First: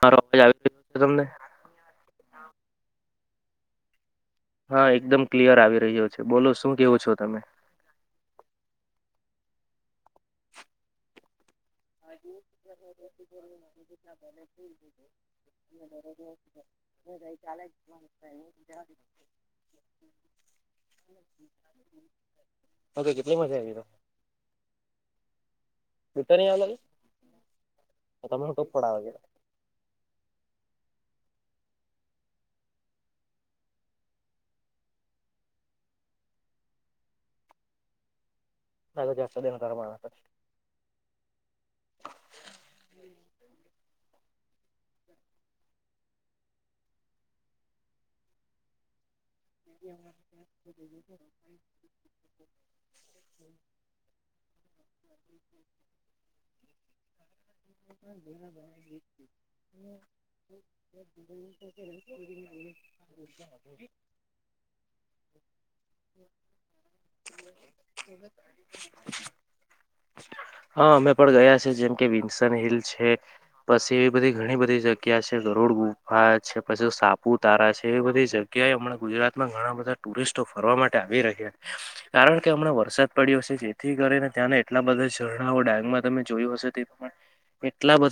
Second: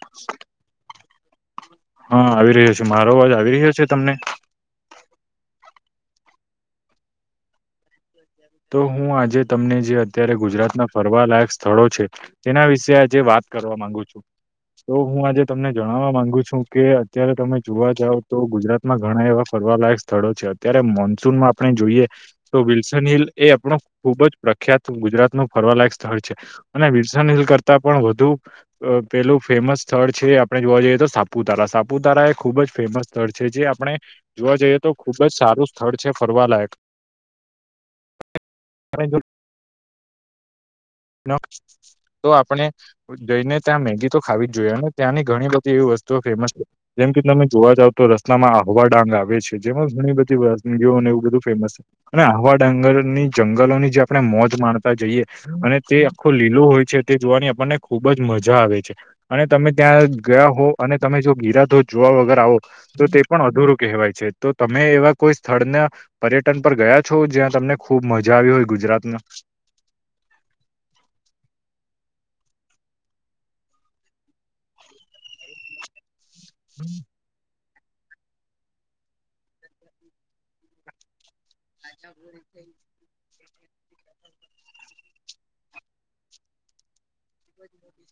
હા, રોજ આવી ગ તમને હા આવી રહ્યો છે. મારો અવાજ આવી રહ્યો છે. તમને હા એકદમ ક્લિયર આવી રહ્યો છે બોલો શું કેવું છો. તમે તો હું આજે તમને જે અત્યારે ગુજરાત ના ફરવા લાયક સ્થળો છે. તેના વિશે આજે વાત કરવા માંગુ છુ. તો હું આજે તમને જણાવવા માંગુ છુ. કે અત્યારે તમે જોવા જાવ તો ગુજરાત ઘણા એવા ફરવાલાયક સ્થળો છે અત્યારે મોન્સૂનમાં આપણે જોઈએ તો વિલ્સન ઓકે, હિલ કેટલી મજા આવી ખુબ જ પ્રખ્યાત ગુજરાત નું ફરવા લાગશે સ્થળ તો છે નહી આવે અને બલસન હિલ કરતા પણ વધુ તમારો ટોપ પડાવ પેલુ ફેમસ સ્થળ છે આપણે જોવા જઈએ તો સાપુતારા સાપુતારા એ ખુબ જ ફેમસ સ્થળ છે. જે આપણે જોવા જઈએ તો ખુબ જ સારું સ્થળ છે ફરવાલાાયક અને ના જો જાસ્ત દે કરવા તો આપણે જઈને ત્યાં મેગી તો ખાવી જ જોઈએ અને ત્યાંની ઘણી બધી એવી વસ્તુઓ ફેમસ છે. જેમ કે તમે જોવા જાવ તો રસ્તામાં આહવા ડાંગ આવે છે જેમાં ઘણી બધી જોવન એવું બધું ફેમસ છે. અને આવા ડંગરની જંગલોની જે આપણે મોજ માણતા જઈએ અને તે આખો લીલો હોય છે. તે જોવાની મને ખુબ જ મજા આવે છે. અને તમે ત્યાં ગયા હો અને તમે જો ગિરાધો જોવા વગર આવો તો તે પણ અધૂરું કહેવાય છે. તો તમે એવા કોઈ સ્થળના પર્યટન પર ગયા છો જ્યાં તમને ખુબ મજા આવી હોય ગુજરાતમા હા અમે પણ ગયા છે. જેમ કે વિ લ છે પછી એવી બધી ઘણી બધી જગ્યા છે. ગરડ ગુફા છે પછી સાપ પુતારા છે. એ બધી જગ્યાએ હમણાં ગુજરાતમાં ઘણા બધા ટુરિસ્ટો ફરવા માટે આવી રહ્યા કારણ કે હમણાં વરસાદ પડ્યો હશે જે થી કરીને ત્યાંને એટલા બધા ઝરણાઓ ડાંગમાં તમે જોયું હશે તે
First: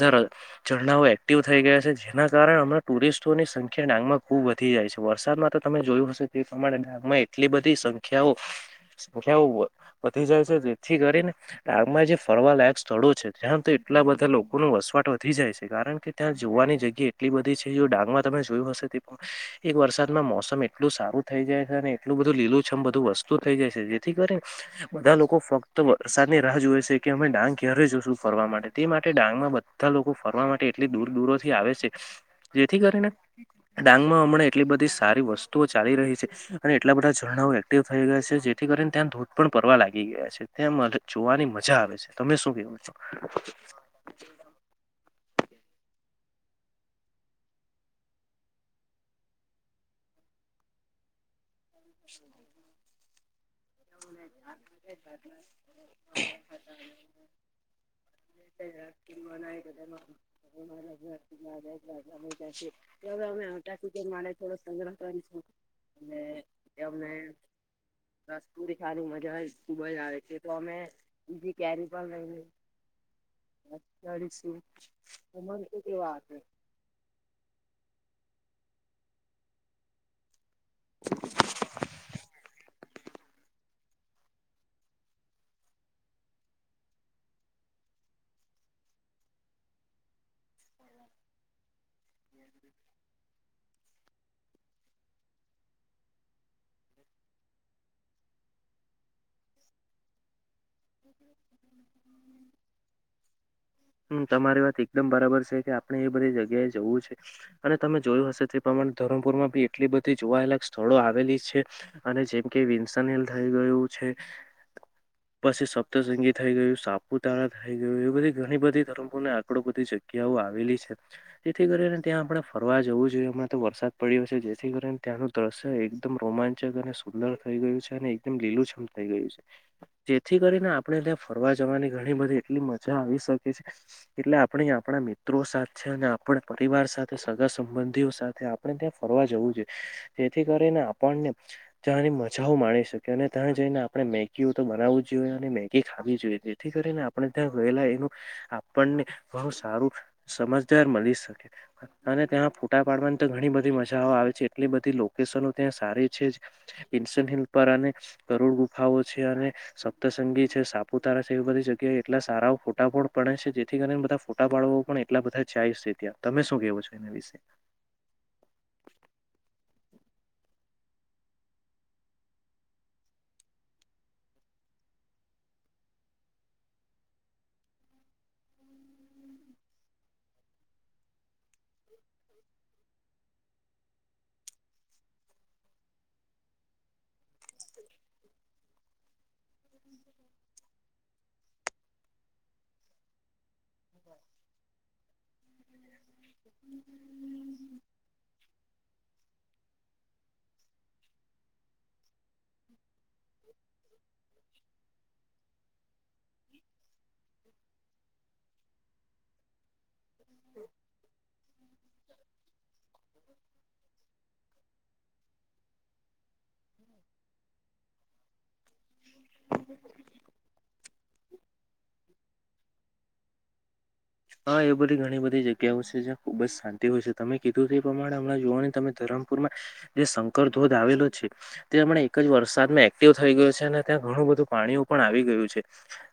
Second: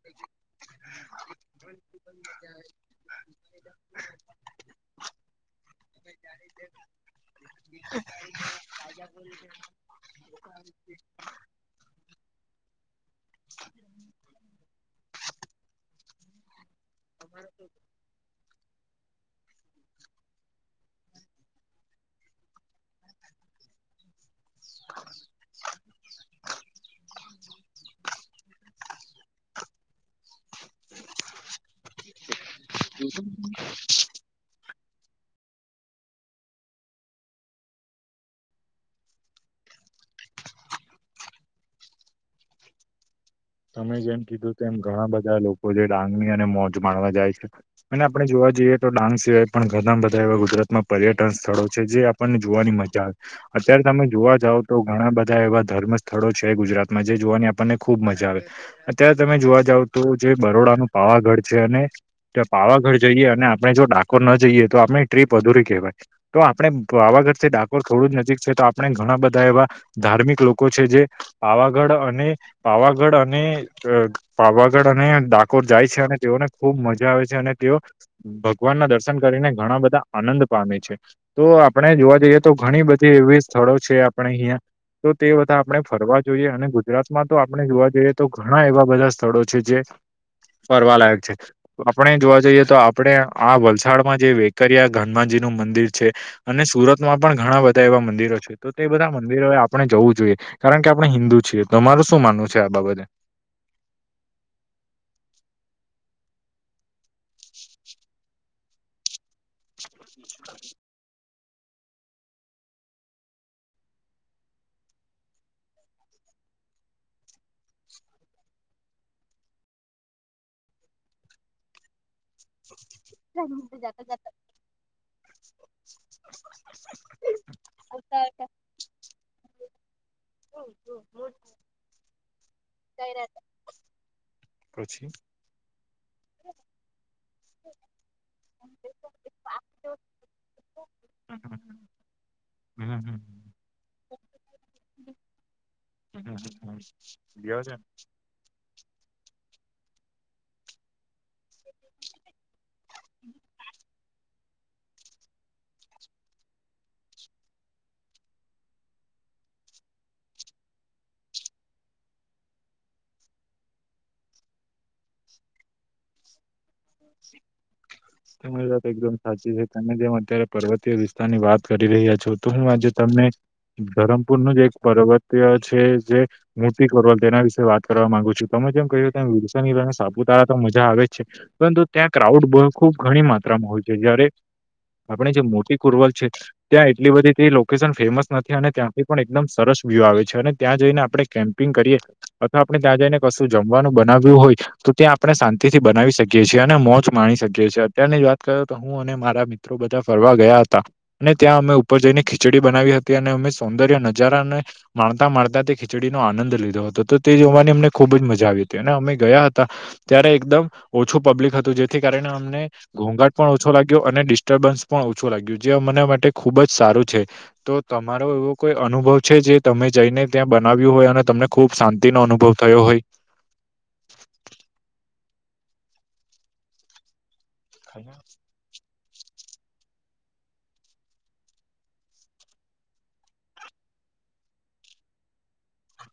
બ વધ રણાઓ એક્ટિવ થઈ ગયા છે. જેના કારણે હમણા ટુરિસ્ટોની સંખ્યા ડાંગમાં ખૂબ વધી જાય છે વરસાદમાં તો તમે જોયું હશે તે પ્રમાણે ડાગમાંય એટલી બધી, સંખ્યાઓ સંખ્યાઓ વધી જાય છે જેથી કરીને આગમાં જે ફરવા લાયક સ્થળો છે. ત્યાં તો એટલા બધા લોકોનો વસવાટ વધી જાય છે કારણ કે ત્યાં જોવાની જગ્યા એટલી બધી છે જે ડાંગમાં તમે જોયું હશે તે પણ એક વરસાદમાં મોસમ એટલું સારું થઈ જાય છે અને એટલું બધું લીલું છમ બધું વસ્તું થઇ જાય છે જેથી કરી ને બધા લોકો ફક્ત વરસાદની રાહ જોવે છે કે અમે ડાંગ ક્યારે જોશું ફરવા માટે તે માટે ડાંગમાં બધા લોકો ફરવા માટે એટલી દૂર દૂરોથી આવે છે જેથી કરીને ડાંગ હમણાં એટલી બધી સારી વસ્તુઓ ચાલી રહી છે. અને એટલા બધા ઝરણાઓ એક્ટિવ થઈ ગયા છે જેથી કરીને ત્યાં ધોધ પણ પરવા લાગી ગયા છે. એમ જોવાની મજા આવે છે તમે શું કેવું છો? તમે જેમ કીધું એમ ઘણા બધા લોકો જે ડાન્ મ અને મોજ માણવા જાય છે. અને આપડે જોવા જઈએ તો ડાંગ સિવાય પણ ઘણા બધા એવા ગુજરાતમાં પર્યટન સ્થળો છે જે આપણને જોવાની મજા આવે અત્યારે તમે જોવા જાવ તો ઘણા બધા એવા ધર્મ સ્થળો છે ગુજરાતમાં જે જોવાની આપણને ખુબ મજા આવે અત્યારે તમે જોવા જાવ તો જે બરોડાનું પાવાગઢ છે અને ત પાવાગઢ જઈએ અને આપણે જો ડાકોર ન જઈએ તો આપણી ટ્રીપ અધુરી કહેવાય તો આપડણે પાવાગઢથી ડાકોર થોડું જ નજીક તો આપણે ઘણા બધા એવા ધાર્મિક લોકો છે જે પાવાગઢ અને પાવાગઢ પાવાગઢ અને ડાકોર જાય છે અને તેઓને ખુબ મજા આવે છે અને તેઓ ભગવાન ના દર્શન કરીને ઘણા બધા આનંદ પામે છે તો આપણે જોવા જઈએ તો ઘણી બધી એવી સ્થળો છે, આપણે અહિયા તો તે બધા આપણે ફરવા જોઈએ અને ગુજરાતમાં તો આપણે જોવા જઈએ. તો ઘણા એવા બધા સ્થળો છે જે ફરવાલાાયક છે આપણે જોવા જઈએ તો આપણે આ વલસા થાળમાં જે વેકરિયા હનુમાનજી નું મંદિર છે અને સુરત માં પણ ઘણા બધા એવા મંદિરો છે. તો તે બધા મંદિરો આપણે જવું જોઈએ કારણ કે આપણે હિન્દુ છીએ તો મારું શું માનવું છે આ બાબતે હમ તમારી વાત એકદમ બરાબર છે કે આપણે એ બધી જગ્યાએ જવું છે અને તમે જોયું હશે તે પ્રમાણે ધરમપુરમાં બી એટલી બધી જોવાલાયક સ્થળો આવેલી છે અને જેમ કે વિન્સન હેલ થઈ ગયું છે. પછી સપ્તસંગી થઈ ગયું સાપુતારા થઈ ગયું એવી બધી ઘણી બધી ધર્મોને આંકડો વધી શક જગ્યાઓ આવેલી છે જેથી કરીને ત્યાં આપણે ફરવા જવું જોઈએ એમમાં તો વરસાદ પડ્યો છે જેથી કરીને ત્યાંનું દ્રશ્ય એકદમ રોમાંચક અને સુંદર થઈ ગયું છે અને એકદમ લીલુંછમ થઇ ગયું છે. જેથી કરીને આપણે ત્યાં ફરવા જવાની ઘણી બધી એટલી મજા આવી શકે છે. એટલે આપણે આપણા પછી મિત્રો સાથે અને આપણા પરિવાર સાથે સગા સંબંધીઓ સાથે આપણે ત્યાં ફરવા જવું જોઈએ જેથી કરીને આપણને ત્યાંની મજાઓ માણી હમ શકે અને હમ ત્યાં જઈને આપણે મેગી બનાવી જોઈએ અને મેગી ખાવી જોઈએ જેથી હમ કરીને આપણે ત્યાં લ્યો છે. ગયેલા એનું આપને બહુ સારું સમજદાર મળી શકે અને ત્યાં ફોટા પાડવાની તો ઘણી બધી મજ મજા આવે છે એટલી બધી લોકેશનો ત્યાં સારી છે. પિન્શન હિલ પર અને કરોડ ગુફાઓ છે અને સપ્તસંગી છે સાપુતારા છે એવી બધી જગ્યાએ એટલા સારા ફોટા પણ પડે છે જેથી કરીને બધા ફોટા પાડો પણ એટલા બધા જાય છે ત્યાં તમે શું કેવો છો એના વિશે [inaudible] તમારી વાત એકદમ સાચી છે તમે જેમ અત્યારે પર્વતીય વિસ્તાર ની વાત કરી રહ્યા છો તો હું આજે તમને ધરમપુર નું જ એક પર્વતીય છે જે મૂર્તિ કરલ તેના વિશે વાત કરવા માંગુ છું તમે જેમ કહ્યું વિરસની સાપુતારા તો મજા આવે જ છે. બ [inaudible] ત્યાં ક્રાઉડ ખુબ ઘણી માત્રામાં હોય છે જયારે આપણે જે મોટી કુરવલ છે ત્યાં એટલી બધી લોકેશન ફેમસ નથી અને ત્યાં પણ એકદમ સરસ વ્યૂ આવે છે અને ત્યાં જઈને આપણે કેમ્પિંગ કરીએ અથવા આપણે ત્યાં જઈને કશું જમવાનું બનાવ્યું હોય તો ત્યાં આપણે શાંતિથી બનાવી શકીએ છીએ. ને મોજ માણી શક્યો છે અત્યારની જ વાત કર તો હુ, અને મારા મિત્રો બધા ફરવા ગયા હતા અને ત્યાં અમે ઉપર જઈને ખીચડી બનાવી હતી અને અમે સૌંદર્ય નજારા અને માણતા માણતા તે ખીચડીનો આનંદ લીધો હતો તો તે જોવાની અમને ખૂબ જ મજા આવી હતી અને અમે ગયા હતા ત્યારે એકદમ ઓછું પબ્લિક હતું જેથી કારણે અમને ઘોંઘાટ પણ ઓછો લાગ્યો અને ડિસ્ટર્બન્સ પણ ઓછું લાગ્યું જે મને માટે ખુબ જ સારું છે. તો તમારો એવો કોઈ અનુભવ છે જે તમે જઈને ત્યાં બનાવ્યું હોય અને તમને ખુબ શાંતિ નો અનુભવ થયો હોય. હા એ બધી ઘણી બધી જગ્યાઓ છે જ્યાં ખુબ જ શાંતિ હોય છે. તમે કીધું એ પ્રમાણે હમણાં જોવાની તમે ધરમપુરમાં જે શંકર ધોધ આવેલો છે. તે એક જ વરસાદમાં એક્ટિવ થઈ ગયો છે, અને ત્યાં ઘણું બધું પાણીઓ પણ આવી ગયું છે.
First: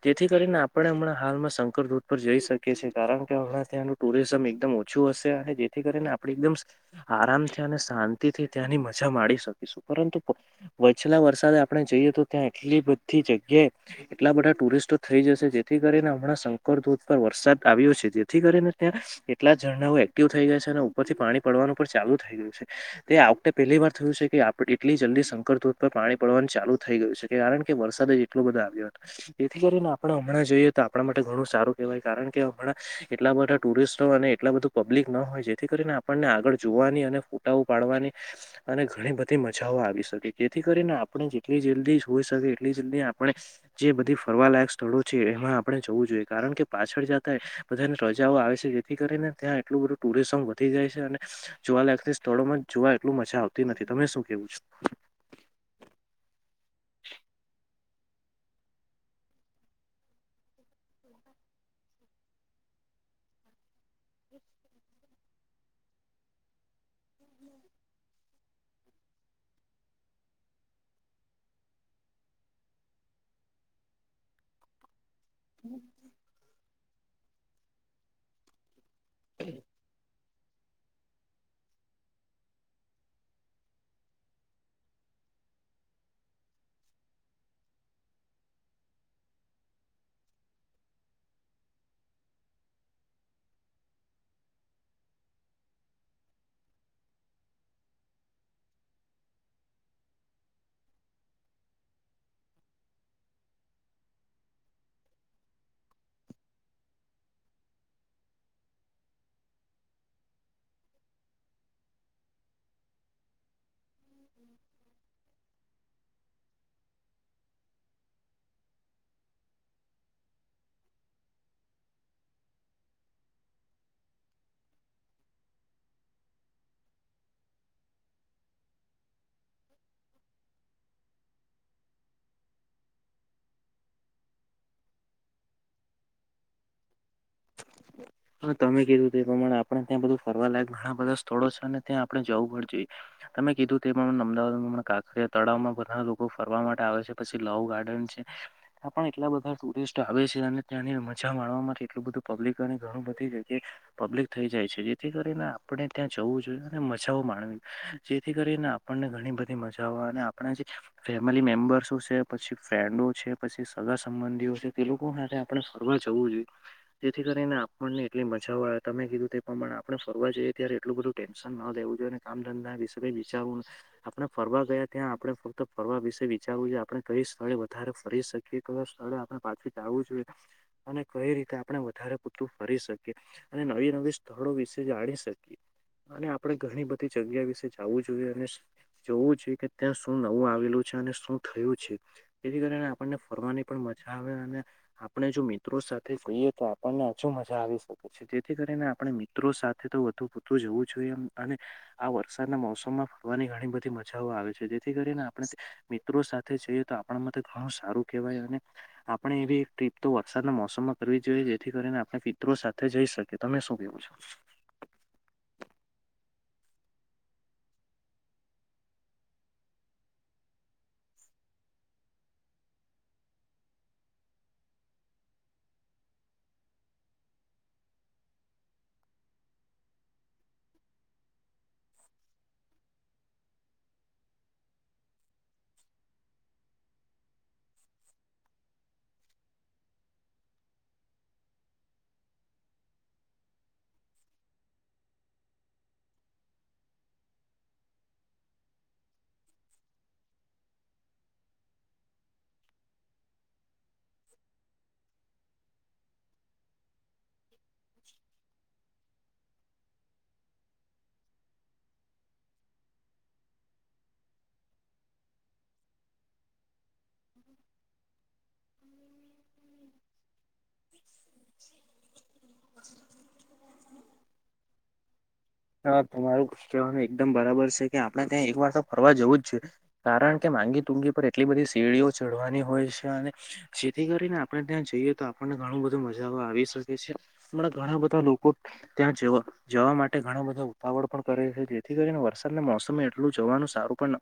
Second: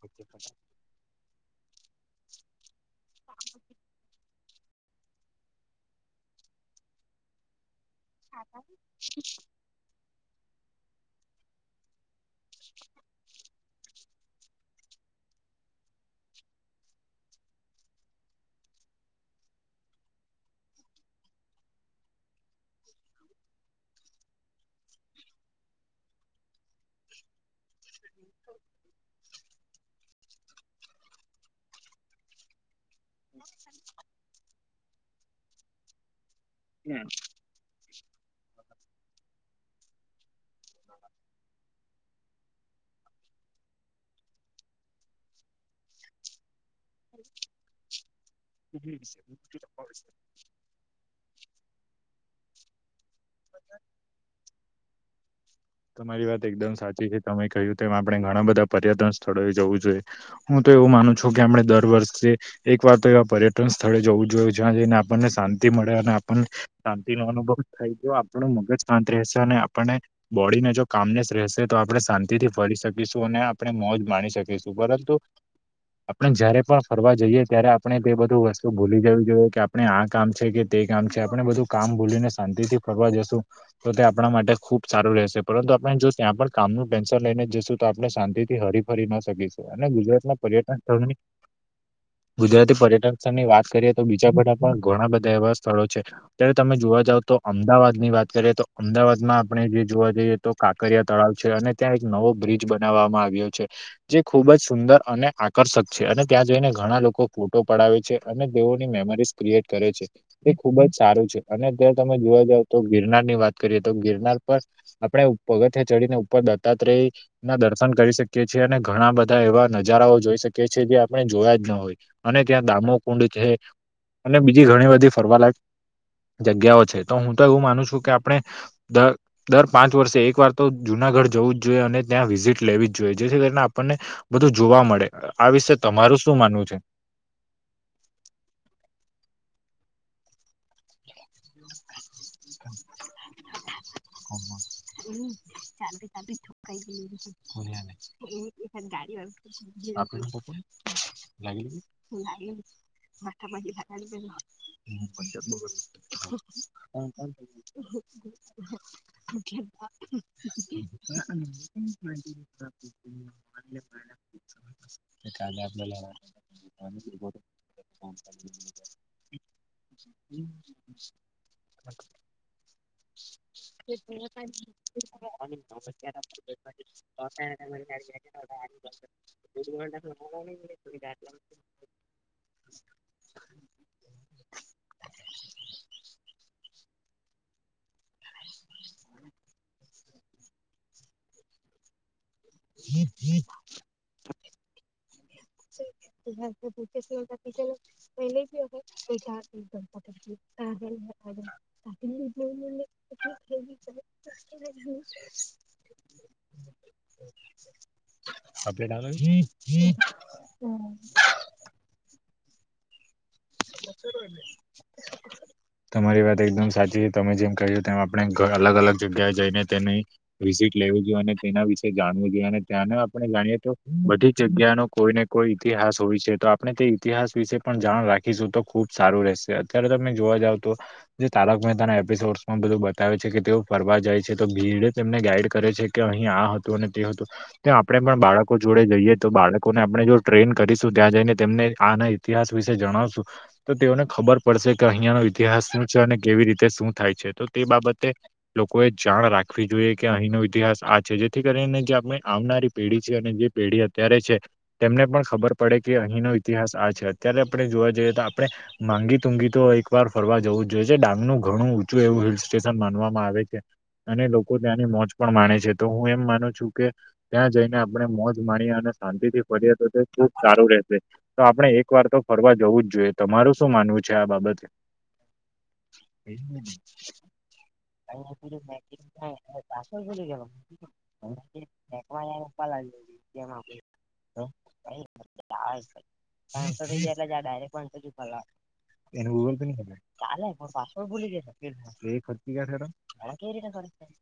જેથી કરીને આપડણે હમણાં હાલમાં શંકર ધૂધ પર જઈ શકીએ કારણ કે હમણાં ત્યાંનું ટુરિઝમ એકદમ ઓછું, હશે અને જેથી કરીને આપણે એકદમ આરામથી અને શાંતિ થી ત્યાંની મજા માણી શકીશું પરંતુ વછલા વરસાદ આપણે જઈએ તો ત્યાં એટલી બધી જગ્યાએ એટલા બધા ટુરિસ્ટો થઈ જશે જેથી કરીને હમણાં શંકર ધૂધ પર વરસાદ આવ્યો છે, જેથી કરીે ને ત્યાં કેટલા ઝરણાઓ એક્ટિવ થઈ ગયા છે અને ઉપરથી પાણી પડવાનું પણ ચાલુ થઈ ગયું છે. તે આવતે પહેલી વાર થયું છે કે એટલી જલ્દી શંકર ધધ પર પાણી પડવાનું ચાલુ થઈ ગયું છે, કારણ કે વરસાદે એટલો બધા આવ્યો હતા એથી કરીને આપણે હમણાં, જઈએ તો આપણા માટે ઘણું સારું કહેવાય કારણ કે કે એટલા બધા ટુરિસ્ટ એટલા બધું પબ્લિક ન હોય જેથી કરીને આપણને આગળ જોવાની અને ફોટાઓ પાડવાની અને ઘણી બધી મજાઓ આવી શકે જેથી કરીને આપણે જેટલી જલ્દી જોઈ શકી એટલી જલ્દી આપણ જે બધી ફરવાલાાયક સ્થળો છે એમાં આપણે જવું જોઈએ કારણ કે પાછળ બધાને રજાઓ આવે છે, જેથી કરીને ત્યાં એટલું બધું ટુરિઝમ [unintelligible] જાય છે અને જોવા લયક સ્થળોમાં જોવા એટલું મજા આવતી નથી તમે શું કેવું છ. તમારી વાત એકદમ સાચી છે તમે કહ્યું તેમ આપણે ઘણા બધા પર્યટન સ્થળોએ જવું જોઈએ હુ તો એવું માનું છુ. કે આપણે દર વર્ષે એક વાત તો એવા પર્યટન સ્થળે જવું જોયએ જ્યાં જઈને આપણને શાંતિ મળે અને આપણને શાંતિ નો અનુભવ થાય [unintelligible] આપણું મગજ શાંત રહેશે અને આપને બોડીને જો કામનેસ રહેશે તો આપણે શાંતિથી ફરી શકીશું અને આપણે મોજ માણી શકીશું પરંતુ આપણે જયારે પણ ફરવા જઈએે ત્યારે આપણે તે બધું વસ તો ભૂલી જવું જોઈએ કે આપણે આ કામ છે. કે તે કામ છે આપણે બધું કામ ભૂલીને શાંતિ થી ફરવા જશું તો તે આપણા માટે ખૂબ સારું રહેશે પરંતુ આપણે જો ત્યાં પણ કામનું ટેન્શન લઈને જશું તો આપણે શાંતિથી હરીફરી ના શકીશુ અને ગુજરાત ના પર્યટન સ્થળની ગુજરાતી પર્યટન સ્થળની વાત કરીએ તો બીજા બધા પણ ઘણા બધા એવા સ્થળો છે. અત્યારે તમે જોવા જાવ તો અમદાવાદ ની વાત કરીએ તો અમદાવાદમા આપણે જે જોવા જઈએ તો કાંકરિયા તળાવ છે અને ત્યાં એક નવો બ્રિજ બનાવવામાં આવ્યો છે. જે ખૂબ જ સુંદર અને આકર્ષક છે અને ત્યાં જઈને ઘણા લોકો ફોટો પડાવે છે. અને તેઓની મેમરીઝ ક્રિએટ કરે છે. એ ખુબ જ સારું છે અને અત્યારે તમે જોવા જાવ તો ગિરનાર ની વાત કરીએ તો ગિરનાર [unintelligible] આપડણે પગથિયા ચડીને ઉપર દત્તાત્રેય [unintelligible] ના દર્શન કરી શકીએ છીએ અને ઘણા બધા એવા નજારાઓ જોઈ શકીએ છીએ જે આપણે જોયા જ ના હોય. અને ત્યાં દામોકુંડ છે, અને બીજી ઘણી બધી ફરવા લક જગ્યાઓ છે. તો હું તો એવું માનું છુ, કે આપણે દર પાંચ વર્ષે એક વાર તો જુનાગઢ જવું જ જોઈએ અને ત્યાં વિઝિટ લેવી જ જોઈએ જેથી કરીને આપણને બધું જોવા મળે આ વિશે તમારું શું માનવું છે. હ તમે કીધું તે એ પ્રમાણે આપણે ત્યાં બધું ફરવા લાયક ઘણા બધા સ્થળો છેને ત્યાં આપણે જવું પડ જોઈએ તમે કીધુ તે અમદાવાદમાં કાકરિયા તળાવમાં બધા લોકો ફરવા માટે આવે છે પછી લવ ગાર્ડન છે ત્યાં પણ એટલા બધા ટુરિસ્ટ આવે છે અને ત્યાંની મજા માણવા માટે એટલું બધું પબ્લિક અને ઘણું બધી જગ્યાએ પબ્લિક થઈ જાય છે જેથી કરીને આપણે ત્યાં જવું જોઈએ અને મજાઓ માણવી જેથી કરીને આપણને ઘણીધી મજા અને આપણા જે ફેમિલી મેમ્બર્સો છે પછી ફ્રેન્ડો છે પછી સગા સંબંધીઓ છે એ લોકો માટે આપણે ફરવા જવું જોઈએ જેથી કરીને આપણને એટલી મજા આવે તમે કીધું તે પ્રમાણે આપણે ફરવા જઈએ ત્યારે એટલું બધું ટેન્શન ન લેવું જોઈએને કમ ધંધા એ સ વિચારું આપણે ફરવા ગયા ત્યાં આપણે ફક્ત ફરવા વિશે વિચારવું જોએ આપણે કઈ સ્થળે વધારે ફરી શકીએ ક સ્થળે પાછી જું જોઈએ અને કઈ રીતે આપણે વધારે પૂતરું ફરી શકીએ અને નવી નવી સ્થળો વિશે જાણી શકીએ અને આપડે ઘણી બધી જગ્યા વિશે જું જોઈએ અને જોવું જોઈએ કે ત્યાં શું નવું આવેલું છે અને શું થયું છે તેથી કરીને આપણને ફરવાની પણ મજા આવે અને આપણે જો મિત્રો સાથે કઈએ તો આપણને હછુ મજા આવી શકે છે જેથી કરીને આપણે મિત્રો સાથે તો વધુ પૂતું જવું જોઈએ એમ અને આ વરસાદના મોસમમાં ફરવાની ઘણી બધી મજાઓ આવે છે જેથી કરીને આપણે મિત્રો સાથે જઈએ તો આપણા માટે ઘણું સારું કેહેવાય અને આપણે એવી એક ટ્રીપ તો વરસાદના મોસમમાં કરવી જોઈએ જેથી કરીને આપણે પિત્રો સાથે જઈ શકીએ તમે શું કેવો છો તમારી વાત એકદમ સાચી છે તમે જેમ કહ્યું તેમ આપણે અલગ અલગ જગ્યાએ જઈને તેની વિઝિટ લેવું જોઈએ અને તેના વિશે જાણવું જોઈએ અને ત્યાંને આપણે જાણીએ તો બધી જગ્યાનો કોઈ ને કોઈ ઇતિહાસ હોય છે તો આપણે તે ઇતિહાસ વિશે પણ જાણ રાખી શખીશું તો ખુબ સારું રહેશે અત્યારે તમે જોવા જાવ તો જે તારક મહેતાના એપિસોડમાં બધું બતાવે છે કે તેઓ ફરવા જાય છે તો ભીડ તેમને ગાઈડ કરે છે કે અહીં આ હતું અને તે હતું તો આપણે પણ બાળકો જોડે જઈએ તો બાળકોને આપણે જો ટ્રેન કરીશું ત્યાં જઈને તેમને આ નહી ઇતિહાસ વિશે જણાવશું તો તેઓને ખબર પડશે કે અહિયાંનો ઇતિહાસ શું છે અને કેવી રીતે શું થાય છે તો તે બાબતે લોકો એ જાણ રાખવી જોઈએ કે અહીંનો ઇતિહાસ આ છે જેથી કરીને જે આપણે આવનારી પેઢી છે અને જે પેઢી અત્યારે છે તેમને પણ ખબર પડે કે અહીંનો ઇતિહાસ આ છે અત્યારે આપણે જોવા જઈએ તો આપણે માંગી તુંગી તો એક વાર ફરવા જવું જ જોઈએ છે ડાંગનુંું ઘણું ઊંચું એવું હિલ સ્ટેશન માનવામાં આવે છે અને લોકો ત્યાંની મોજ પણ માણે છે તો હું એમ માનું છું કે ત્યાં જઈને આપણે મોજ માણીએ અને શાંતિ થી ફરીએ તો તે ખુબ સારું રહેશે તો આપડણે એક વાર તો ફરવા જવું જ જોઈએ તમારું શું માનવું છે આ બાબતે હા તમારું કહેવાનું એકદમ બરાબર છે કે આપડે ત્યાં એક વાર તો ફરવા જવું જ છે કારણ કે માંગી ટુંગી પર એટલી બધી સેડીીઓ ચઢવાની હોય છે અને જેથી કરીને આપણે ત્યાં જઈએ તો મને ઘણું બધું મજા આવી શકે છે હમણાં ઘણા બધા લોકો ત્યાં એને જવા ગૂગલ પે નહી જવા ખબર માટે એ ઘણા બધા ઉતાવળ પણ કરે છે જેથી એ કરીને ખર્ચી વરસાદના ગયા ખરા મોસમે એટલું જવાનું સારું પણ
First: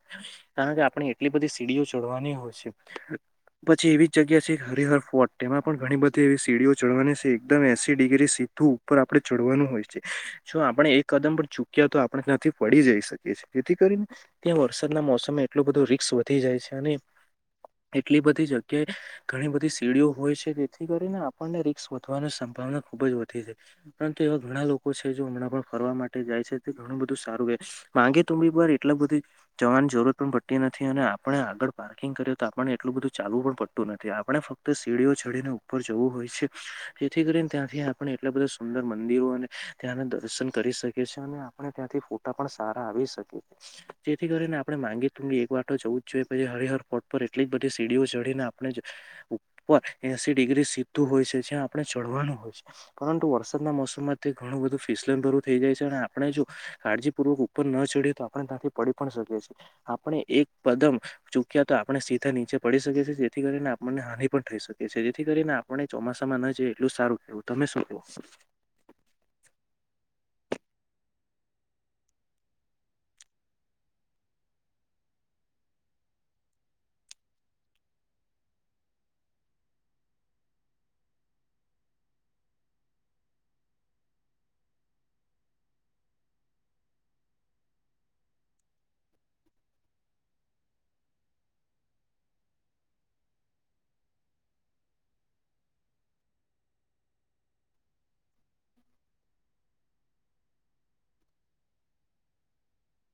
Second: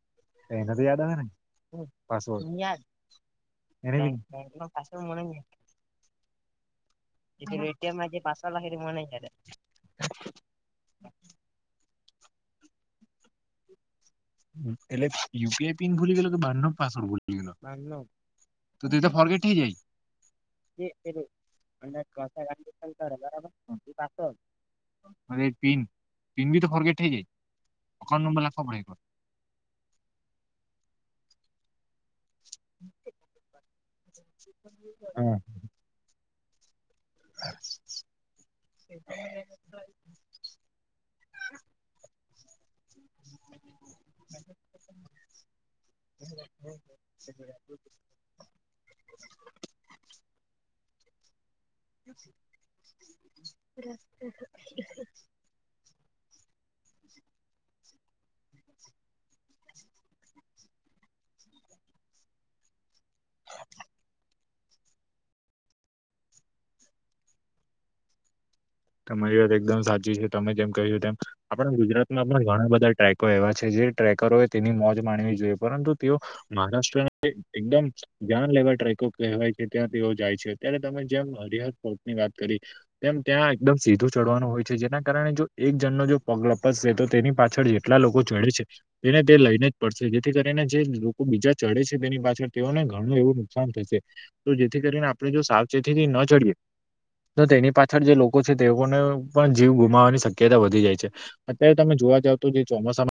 એને કારણ તો કે યાદ આપણે આવે ને એટલી બધી સીડીઓ ચડવાની પાસવર્ડ હોય છે પછી એને એવી જગ્યા છે હરિહર ફોર્ટ તેમાં પણ ઘણી બધી એવી સીડીઓ જળવાની છે એકદમ એસી ડિગ્રી ઉપ આપડણે જોોડવાનું હોય છે જો આપણે એક કદમ પણ ચૂક્યા તો આપણે ત્યાંથી પડી જઈ શકીએીએ જેથી કરીને ત્યાં વરસાદના એટલે મોસમમાં એટલું યુપીઆઈ બધો પિન રી્સ ભૂલી ગયેલો વધી કે જાય બારનો છે અને પાસવર્ડ ભૂલી ગયેલો એટલી બધી જ કે તો તે તો ફોર્ગેટ ઘણી થઈ બધી સીડીઓ હોય છે તેથી કરીને આપણને રી્સ વધવાની સંભાવના ખુબ જ વધી છે પરંતુ એવા ઘણા લોકો છે જાય પિન ફરવા માટે જાય પિન છે બી તો તે ફોર્ગેટ ઘણું થઈ બધું જાય સારું માંગ અકાઉન્ટ નંબર લખવા તુંીર પડે એટલા બધા જવાની જરૂરત પણ પડતી નથી અને આપણે આગળ પાર્કિંગ કર તો આપણને એટલું બધું ચાલવું પણ પડ નથી આપણે ફક્ત સીડીઓ હા ચડીને ઉપર જવું હોય છે જેથી કરીને ત્યાંથી આપણે એટલા બધા સુંદર મંદિરો અને ત્યાંના દર્શન કરી શકીએ અને આપણે ત્યાંથી ફોટા પણ સારા આવી શકીએ છ. જેથી કરીને આપણે ગી તું એક વાટો જવ જ જોઈએ પછી હર હર ફોટ પર એટલી જ બધી સીડીઓ આપણે ઉપર એસી ડિગ્રી સીધું હોય છે. આપ ચડવાનું હોય છે પરંતુ વરસાદના મોસમમાં ઘણું બધું ફિસલે થઈ જાય છે અને આપણે જો કાળજીપૂર્વક ઉપર ન ચડએ તો આપણે ત્યાંથી પડી પણ શકીએ છીએ આપણે એક કદમ ચૂક્યા તો આપણે સીધા નીચે પડી શકીએ છીએ જેથી કરીને આપણને હાનિ પણ થઈ શકે જેથી કરીને આપણને ચોમાસામાં ન જ એટલું જ સારું કેવું તમે શું કહો તમારી વાત એકદમ સાચી છે તમે જેમ કહ છો. તેમ આપણા ગુજરાતમાં પણ ઘણા બધા ટ્રેકો એવા છે. જે ટ્રેકરોએ તેની મોજ માણવી જોઈએ પરંતુ તેઓ મહારાષ્ટ્ર એકદમ જાન લેવા ટ્રેકો કહેવાય છે ત્યાં તેઓ જાય છે. અત્યારે તમે જેમ હરહર પોર્ટ ની વાત કરી એમ ત્યાં એકદમ સીધું ચડવાનું હોય છે જેના કારણે જો એક જણનો જો પગ લપસશે તો તેની પાછળ જેટલા લોકો ચડે છે. તેને તે લઈને જ પડશે જેથી કરીને જે લોકો બીજા ચડે છે. તેની પાછળ તેઓને ઘણું એવું નુકસાન થશે તો જેથી કરીને આપણે જો સાવચેતીથી ન ચડીએ તો તેની પાછળ જે લોકો છે. તેઓને પણ જીવ ગુમાવવાની શક્યતા વધી જાય છે અત્યારે તમે જોવા જાવ તો જે ચોમાસામા